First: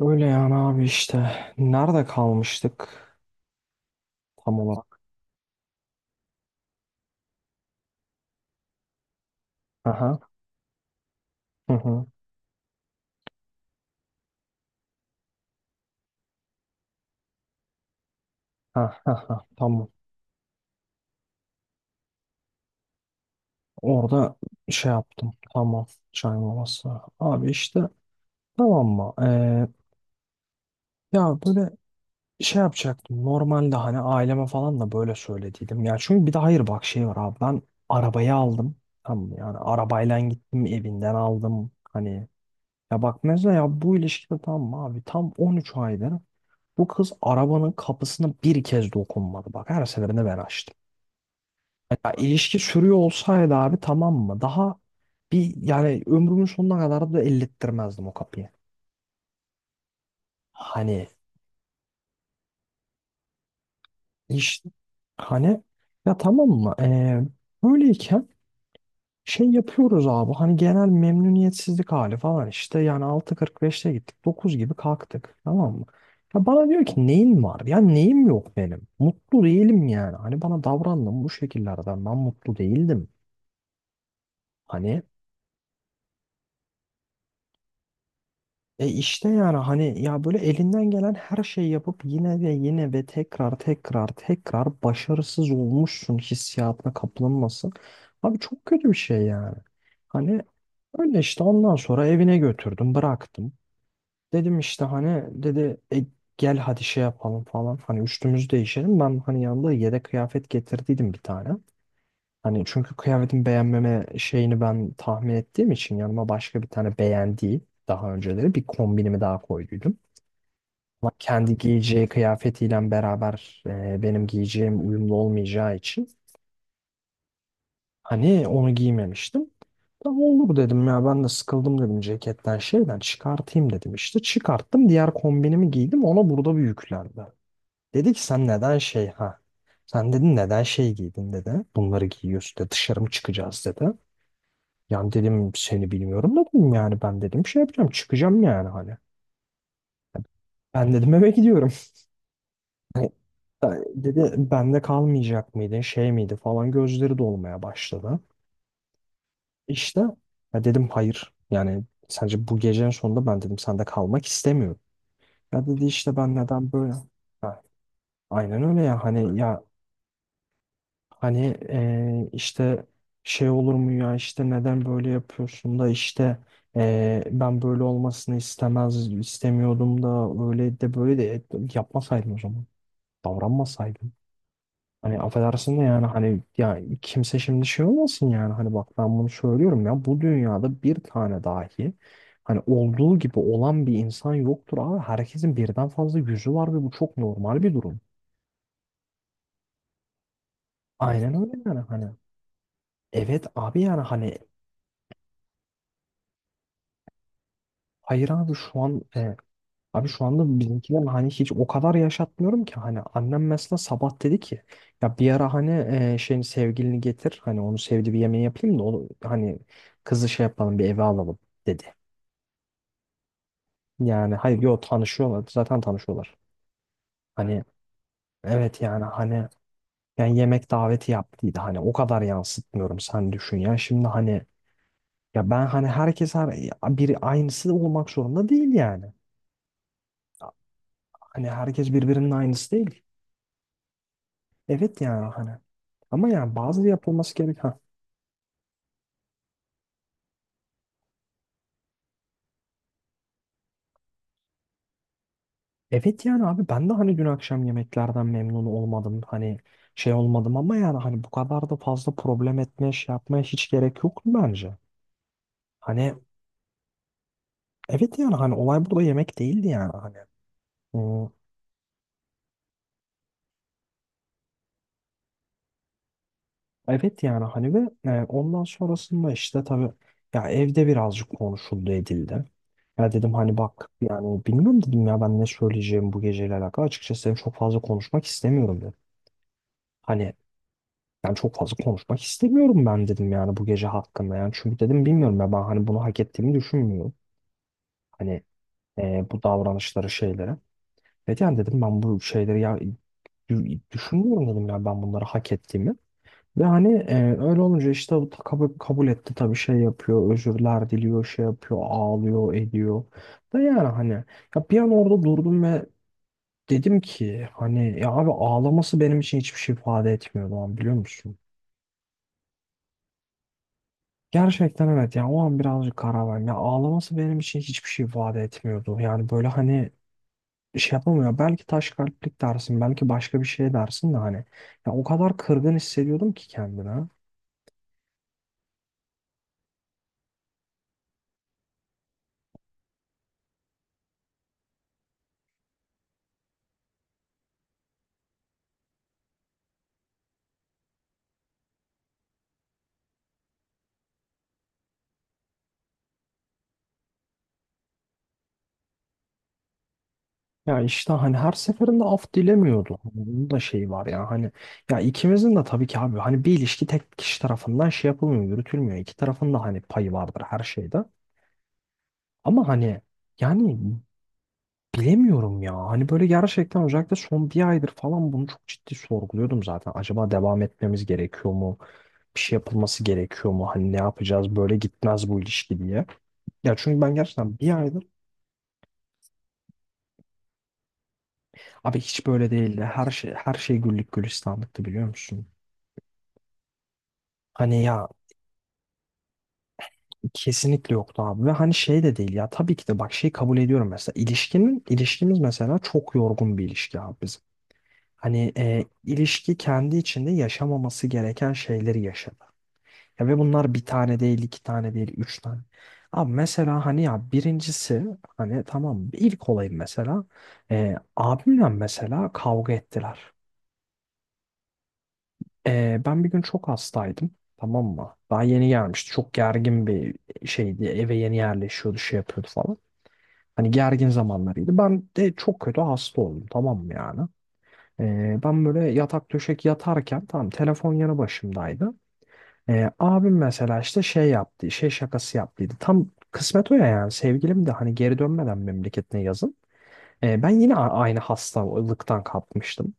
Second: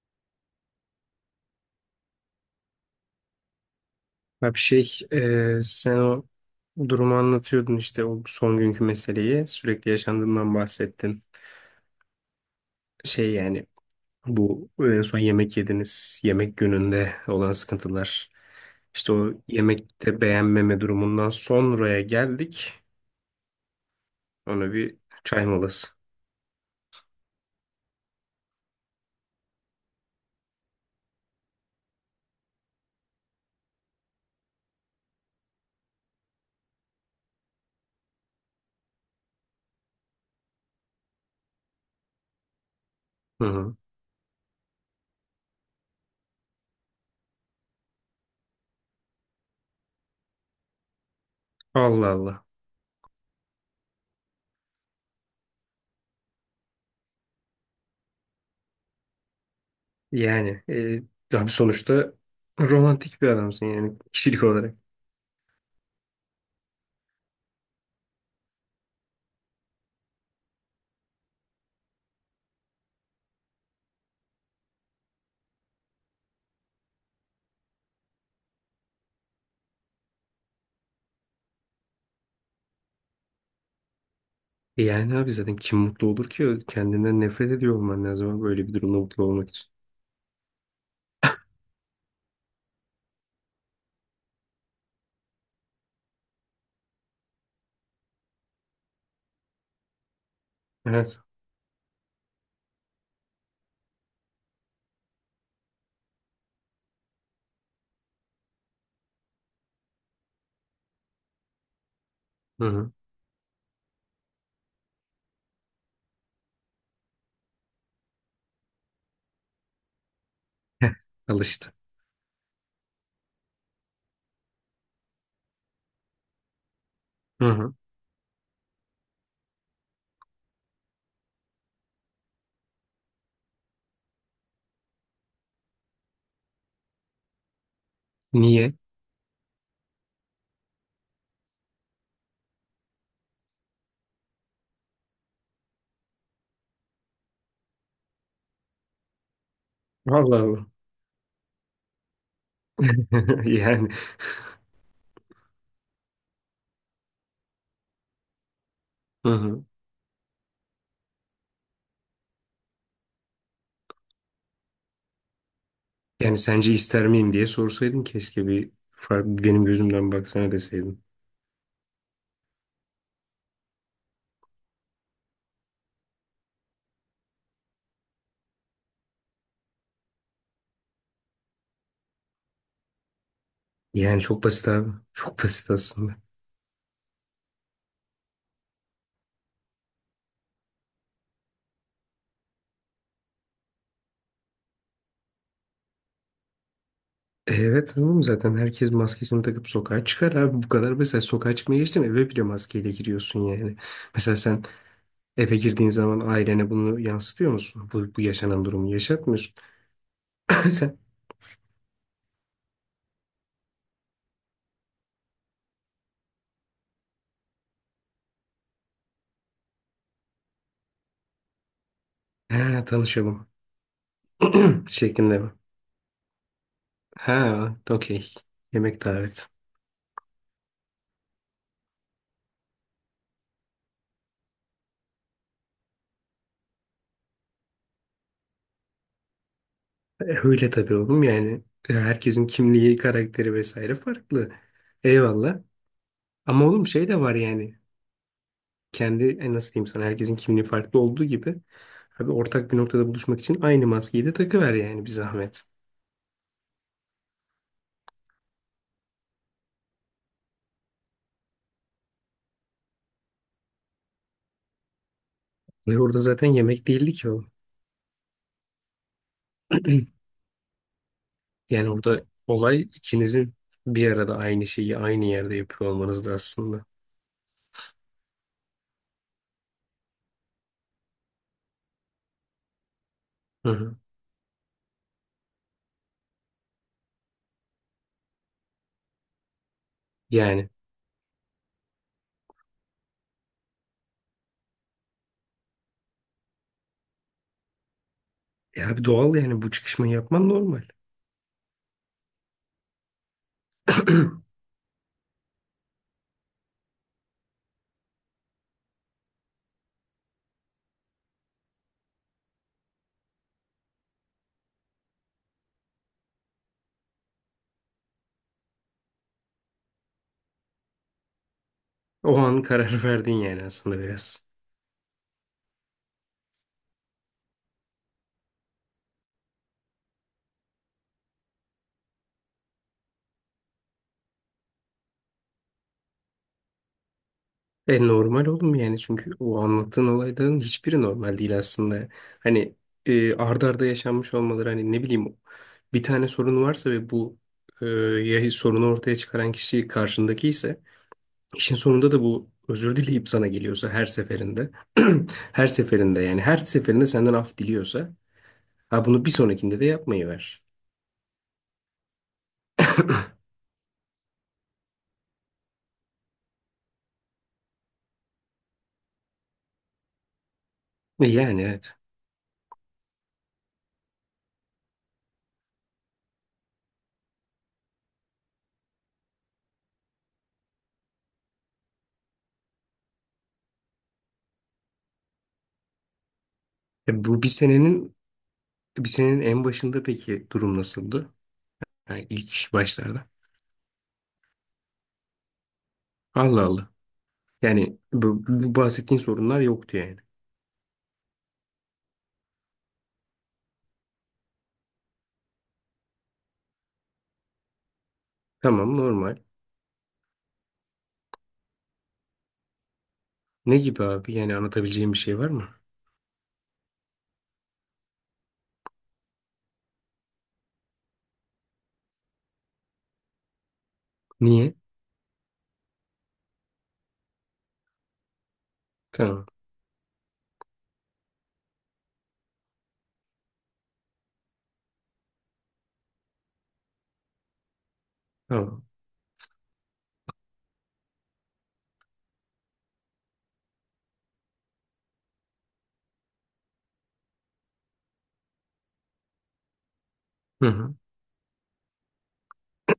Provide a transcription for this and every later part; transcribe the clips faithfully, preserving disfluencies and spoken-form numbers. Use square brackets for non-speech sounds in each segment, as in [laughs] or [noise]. Öyle yani abi işte. Nerede kalmıştık Ya bir tam şey olarak? e, sen o durumu anlatıyordun işte o son günkü meseleyi sürekli Aha. yaşandığından bahsettin. Hı hı. Şey yani bu en son yemek yediniz yemek gününde olan sıkıntılar. Ha, İşte ha, o ha. Tamam. yemekte beğenmeme durumundan sonraya geldik. Orada Ona şey bir yaptım. çay Tamam. molası. Çay molası. Abi işte tamam mı? Ee, ya böyle şey yapacaktım. Normalde hani aileme falan da böyle söylediydim. Ya çünkü bir de hayır bak şey var abi. Ben arabayı aldım. Tamam mı? Yani arabayla gittim evinden aldım. Hani ya bak Hı mesela hı. ya bu ilişkide tam mı abi tam on üç aydır bu kız arabanın kapısına bir kez dokunmadı. Bak her seferinde ben açtım. Allah Ya Allah. ilişki sürüyor olsaydı abi tamam mı? Daha bir yani ömrümün sonuna kadar da ellettirmezdim o kapıyı. Yani Hani e, abi sonuçta romantik bir adamsın yani kişilik işte olarak. hani ya tamam mı? Ee, böyleyken şey yapıyoruz abi hani genel memnuniyetsizlik hali falan işte yani altı kırk beşte gittik dokuz gibi kalktık tamam mı? Ya bana diyor ki neyin var? Ya neyim yok benim. Mutlu değilim yani. Hani bana davrandım bu şekillerden ben mutlu değildim. E Hani yani abi zaten kim mutlu olur ki? Kendinden nefret ediyor olman lazım abi böyle bir e durumda mutlu işte olmak yani için. hani ya böyle elinden gelen her şeyi yapıp yine ve yine ve tekrar tekrar tekrar başarısız olmuşsun hissiyatına kapılınmasın. Abi çok kötü bir şey yani. Hani öyle Evet. işte ondan sonra evine götürdüm, bıraktım. Dedim işte hani dedi "E, gel hadi şey yapalım falan." Hani üstümüzü değişelim. Ben hani yanında yedek kıyafet getirdiydim bir tane. Hani Hı hı. çünkü kıyafetin beğenmeme şeyini ben tahmin ettiğim için yanıma başka bir tane beğendiği daha önceleri bir kombinimi daha koyduydum. Ama [laughs] kendi Alıştı. giyeceği kıyafetiyle beraber e, benim giyeceğim uyumlu olmayacağı için Hı hı. hani onu giymemiştim. Tamam olur dedim ya ben de sıkıldım dedim ceketten şeyden çıkartayım dedim işte. Çıkarttım diğer kombinimi giydim ona burada bir yüklendi. Dedi ki sen Niye? neden şey ha. Sen dedin neden şey giydin dedi. Bunları giyiyorsun dedi dışarı mı çıkacağız dedi. Yani dedim seni bilmiyorum dedim yani ben dedim şey yapacağım çıkacağım yani hani. Allah Allah. Ben dedim eve gidiyorum. [laughs] [laughs] Yani Dedi bende kalmayacak mıydın şey miydi falan gözleri dolmaya başladı. hı hı. İşte ya dedim hayır. Yani sence bu gecenin sonunda ben dedim sende kalmak istemiyorum. Ya dedi işte ben Yani neden sence böyle? ister miyim diye Ha, sorsaydın keşke, aynen bir öyle ya hani farklı ya benim gözümden baksana deseydin. hani eee, işte şey olur mu ya işte neden böyle yapıyorsun da işte eee, ben böyle olmasını istemez istemiyordum da öyle de böyle de yapmasaydın o zaman. Davranmasaydın. Yani çok basit abi. Hani Çok basit affedersin de yani aslında. hani ya kimse şimdi şey olmasın yani hani bak ben bunu söylüyorum ya bu dünyada bir tane dahi hani olduğu gibi olan bir insan yoktur abi herkesin birden fazla yüzü var ve bu çok E, normal bir evet, durum. tamam, zaten herkes maskesini takıp sokağa çıkar abi, bu kadar. Mesela Aynen öyle sokağa çıkmaya yani geçtim, hani eve bile maskeyle giriyorsun evet yani. abi yani Mesela hani sen eve girdiğin zaman ailene bunu yansıtıyor musun? Bu, bu hayır abi yaşanan şu durumu an e, yaşatmıyorsun. abi şu anda [laughs] Sen, bizimkiler hani hiç o kadar yaşatmıyorum ki hani annem mesela sabah dedi ki ya bir ara hani e, şeyin sevgilini getir hani onu sevdiği bir yemeği yapayım da onu hani kızı şey yapalım bir eve alalım dedi. "Ha, tanışalım Yani hayır yo [clears throat] şeklinde tanışıyorlar. mi? Zaten tanışıyorlar. Hani Ha, okey. evet Yemek yani hani davet. yani yemek daveti yaptıydı. Hani o kadar yansıtmıyorum sen düşün ya. Şimdi hani ya ben hani herkes her biri aynısı olmak zorunda değil yani. E, öyle tabii oğlum Hani yani. herkes E, birbirinin herkesin aynısı kimliği, değil. karakteri vesaire farklı. Evet yani hani. Eyvallah. Ama yani Ama oğlum bazı şey de yapılması var gerek. yani. Ha. Kendi e, nasıl diyeyim sana, herkesin kimliği farklı olduğu gibi. Abi ortak bir noktada buluşmak için aynı maskeyi de takıver yani, bir zahmet. Evet yani abi ben de hani dün akşam yemeklerden memnun olmadım. Hani şey olmadım ama yani hani bu kadar da fazla problem etmeye şey yapmaya hiç gerek yok bence. Ve Hani orada zaten yemek değildi ki o. evet yani hani olay burada yemek değildi yani [clears throat] hani. Hmm, Yani orada olay ikinizin bir arada aynı şeyi aynı yerde yapıyor olmanızdı aslında. evet yani hani ve e, ondan sonrasında işte tabii ya evde birazcık konuşuldu edildi. Ya dedim hani Hı bak hı. yani bilmiyorum dedim ya ben ne söyleyeceğim bu geceyle alakalı. Açıkçası dedim çok fazla konuşmak istemiyorum dedim. Hani Yani. ben çok fazla konuşmak istemiyorum ben dedim yani bu gece hakkında yani. Çünkü dedim bilmiyorum ya ben hani bunu hak ettiğimi düşünmüyorum. Hani E abi, e, doğal bu yani, bu davranışları çıkışmayı yapman şeylere. normal. Evet yani dedim ben bu şeyleri ya düşünmüyorum [clears throat] dedim ya ben bunları hak ettiğimi. Ve hani e, öyle olunca işte bu kabul, kabul etti tabii şey yapıyor, özürler diliyor, şey yapıyor, ağlıyor, ediyor. Ve yani hani ya bir an orada durdum ve dedim ki hani ya abi ağlaması benim için hiçbir şey ifade etmiyor o an biliyor musun? O an karar [laughs] verdin yani aslında, biraz. Gerçekten evet yani o an birazcık karar verdim. Ya ağlaması benim için hiçbir şey ifade etmiyordu. Yani böyle hani şey yapamıyor. Belki taş kalplik dersin, belki başka bir şey dersin de hani. Ya o kadar kırgın hissediyordum ki kendime. E normal oğlum yani, çünkü o anlattığın olayların hiçbiri normal değil aslında. Hani e, arda arda yaşanmış olmaları, hani ne bileyim, bir tane sorun varsa ve bu e, ya sorunu ortaya çıkaran kişi karşındaki ise, işin sonunda da bu özür dileyip sana geliyorsa her seferinde [clears throat] her seferinde, yani her seferinde senden af diliyorsa, ha, bunu bir sonrakinde de yapmayı ver. Ya işte hani her seferinde af dilemiyordu. Bunun da şeyi var ya hani ya ikimizin de tabii ki abi hani bir ilişki tek kişi tarafından şey yapılmıyor, yürütülmüyor. İki tarafın da hani payı vardır her şeyde. E, yani evet. Ama hani yani bilemiyorum ya. Hani böyle gerçekten özellikle son bir aydır falan bunu çok ciddi sorguluyordum zaten. Acaba devam etmemiz gerekiyor mu? Bir şey yapılması gerekiyor mu? Hani ne yapacağız? Böyle gitmez bu ilişki diye. Ya çünkü ben E, bu bir gerçekten bir aydır senenin bir senenin en başında peki durum nasıldı? abi hiç Yani böyle ilk değildi. Her başlarda. Şey her şey güllük gülistanlıktı biliyor musun? Allah Allah. Hani Yani ya bu, bu bahsettiğin sorunlar yoktu yani. kesinlikle yoktu abi ve hani şey de değil ya tabii ki de bak şey kabul ediyorum mesela ilişkinin ilişkimiz mesela çok yorgun bir ilişki abi bizim. Hani e, Tamam, normal. ilişki kendi içinde yaşamaması gereken şeyleri yaşadı. Ya ve bunlar Ne bir gibi tane abi? değil Yani iki tane değil anlatabileceğim bir üç şey var tane. mı? Abi mesela hani ya birincisi hani tamam ilk olayım mesela e, abimle mesela kavga ettiler. Niye? E, ben bir gün çok hastaydım tamam mı? Daha yeni gelmişti çok Tamam. gergin bir şeydi eve yeni yerleşiyordu şey yapıyordu falan. Hani gergin zamanlarıydı. Ben de çok kötü hasta oldum tamam mı yani? Ee, ben Tamam. böyle yatak döşek yatarken tamam telefon yanı başımdaydı. Ee, abim mesela işte şey yaptı, şey şakası yaptıydı. Tam kısmet o ya yani sevgilim de hani geri dönmeden memleketine yazın. Ee, ben Hı yine hı. a- aynı hastalıktan kapmıştım.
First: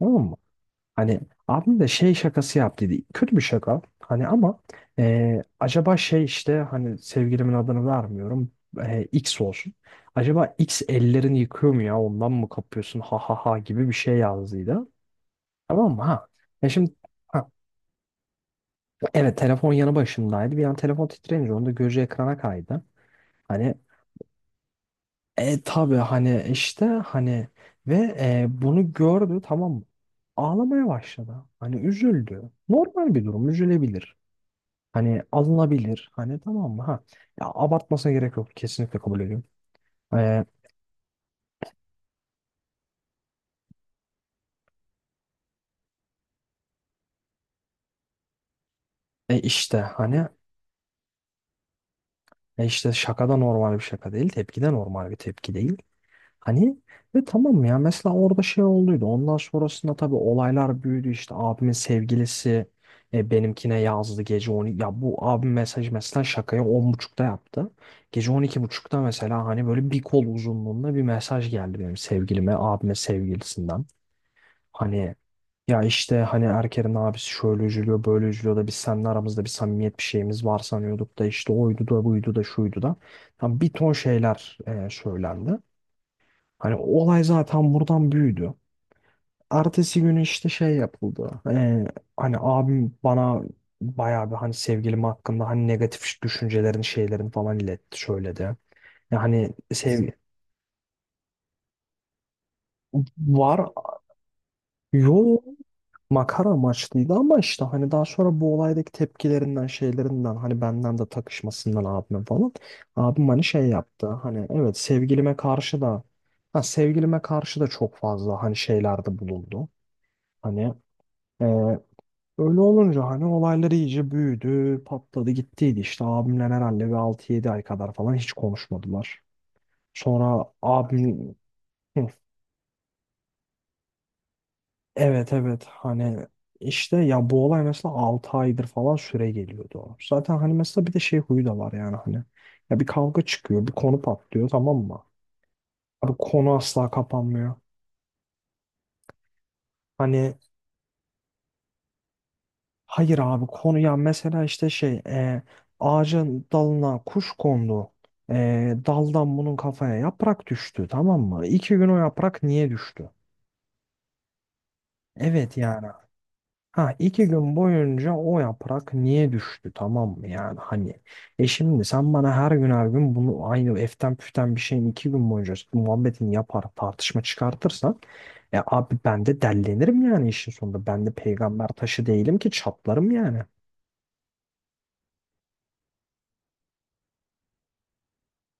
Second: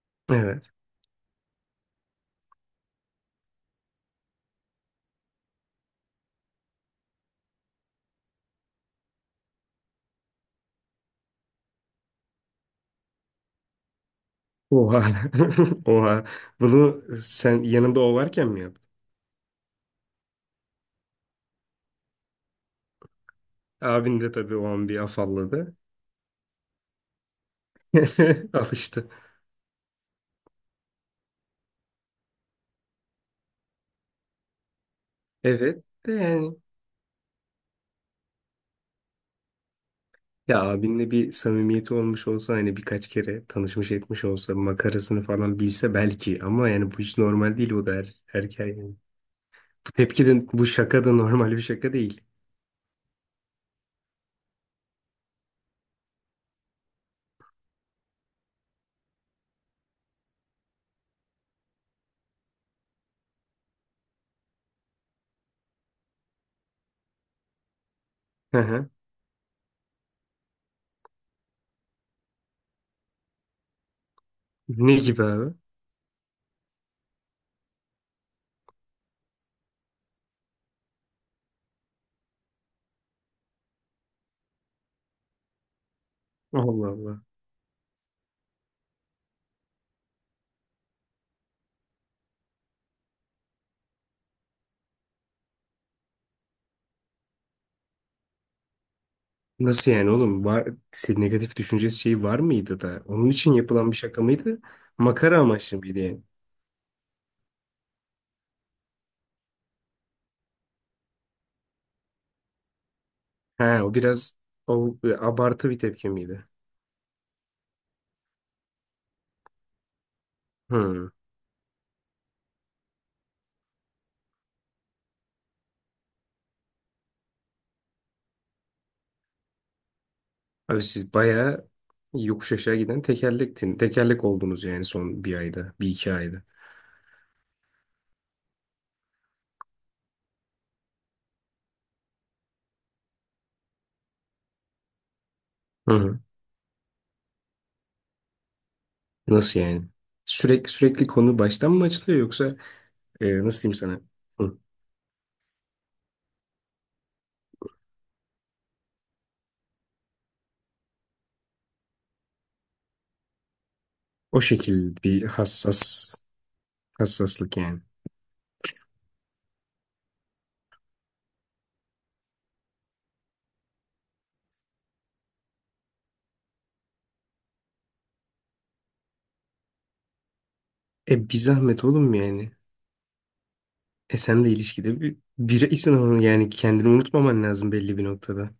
Tamam Evet. hani abim de şey şakası yaptıydı. Kötü bir şaka. Hani ama e, acaba şey işte hani sevgilimin adını vermiyorum. E, X olsun. Acaba X ellerini yıkıyor mu ya ondan mı kapıyorsun ha ha ha gibi bir şey yazdıydı. Oha. [laughs] Tamam mı Oha. ha? Ya şimdi Bunu ha, sen yanında o varken mi yaptın? evet telefon yanı başımdaydı. Bir an telefon titreyince onun da gözü ekrana kaydı. Hani Abin de tabii o an bir e afalladı. tabii hani işte hani ve e, [laughs] bunu Alıştı. gördü tamam mı? Ağlamaya başladı. Hani üzüldü. Normal bir durum üzülebilir. Hani Evet alınabilir. de Hani yani. tamam mı? Ha. Ya abartmasına gerek yok. Kesinlikle kabul ediyorum. Ee, Ya abinle bir samimiyeti olmuş olsa, hani birkaç kere tanışmış etmiş olsa, makarasını falan bilse belki, ama yani bu hiç normal değil o da, her erkeğe. e işte Tepki hani de, bu şaka da normal bir şaka değil. e işte şaka da normal bir şaka değil. Tepki de normal bir tepki değil. Hani ve tamam ya mesela orada şey olduydu. Ondan sonrasında tabii olaylar büyüdü. İşte abimin sevgilisi e, benimkine yazdı gece on. Ya bu abim mesaj mesela şakayı on buçukta yaptı. Gece on Hı iki hı. buçukta mesela hani böyle bir kol uzunluğunda bir mesaj geldi benim sevgilime, abime sevgilisinden. Ne Hani gibi abi? ya işte hani Erker'in abisi şöyle üzülüyor böyle üzülüyor da biz seninle aramızda bir samimiyet bir şeyimiz var sanıyorduk da işte oydu da buydu da şuydu da. Tam bir ton şeyler e, söylendi. Hani Allah Allah. olay zaten buradan büyüdü. Ertesi günü işte şey yapıldı. E, hani abim bana bayağı bir hani sevgilim hakkında hani negatif düşüncelerini şeylerini falan iletti söyledi. Yani Nasıl sev yani oğlum? Var, senin negatif düşünce şeyi var mıydı da? Onun için var. yapılan bir şaka mıydı? Makara Yo, amaçlı mıydı yani? makara amaçlıydı ama işte hani daha sonra bu olaydaki tepkilerinden şeylerinden hani benden de takışmasından abime falan abim hani şey Ha, o yaptı biraz hani evet o, e, sevgilime abartı bir karşı da tepki miydi? ha, sevgilime karşı da çok fazla hani şeylerde bulundu hani Hmm. e, öyle olunca hani olaylar iyice büyüdü patladı gittiydi işte abimle herhalde bir altı yedi ay kadar falan hiç konuşmadılar sonra Abi siz abim. bayağı yokuş aşağı giden tekerlektin. Tekerlek oldunuz yani, son Evet bir evet ayda, bir iki hani ayda. işte ya bu olay mesela altı aydır falan süre geliyordu. Zaten hani mesela bir de şey huyu da var yani hani ya bir kavga çıkıyor bir konu patlıyor tamam mı? Hı Abi hı. konu asla kapanmıyor. Nasıl yani? Hani Sürekli sürekli konu baştan mı açılıyor, yoksa hayır e, abi nasıl diyeyim konu ya sana? mesela Hı. işte şey e, ağacın dalına kuş kondu. E, daldan bunun kafaya yaprak düştü tamam mı? İki gün o yaprak niye düştü? O şekilde bir Evet yani hassas. ha iki gün Hassaslık yani. boyunca o yaprak niye düştü tamam mı yani hani e şimdi sen bana her gün her gün bunu aynı eften püften bir şeyin iki gün boyunca muhabbetini yapar tartışma çıkartırsan e abi ben de dellenirim yani işin sonunda ben de E bir peygamber zahmet taşı oğlum değilim ki yani. çatlarım yani. E sen de ilişkide bir bireysin ama yani, kendini unutmaman lazım belli bir noktada.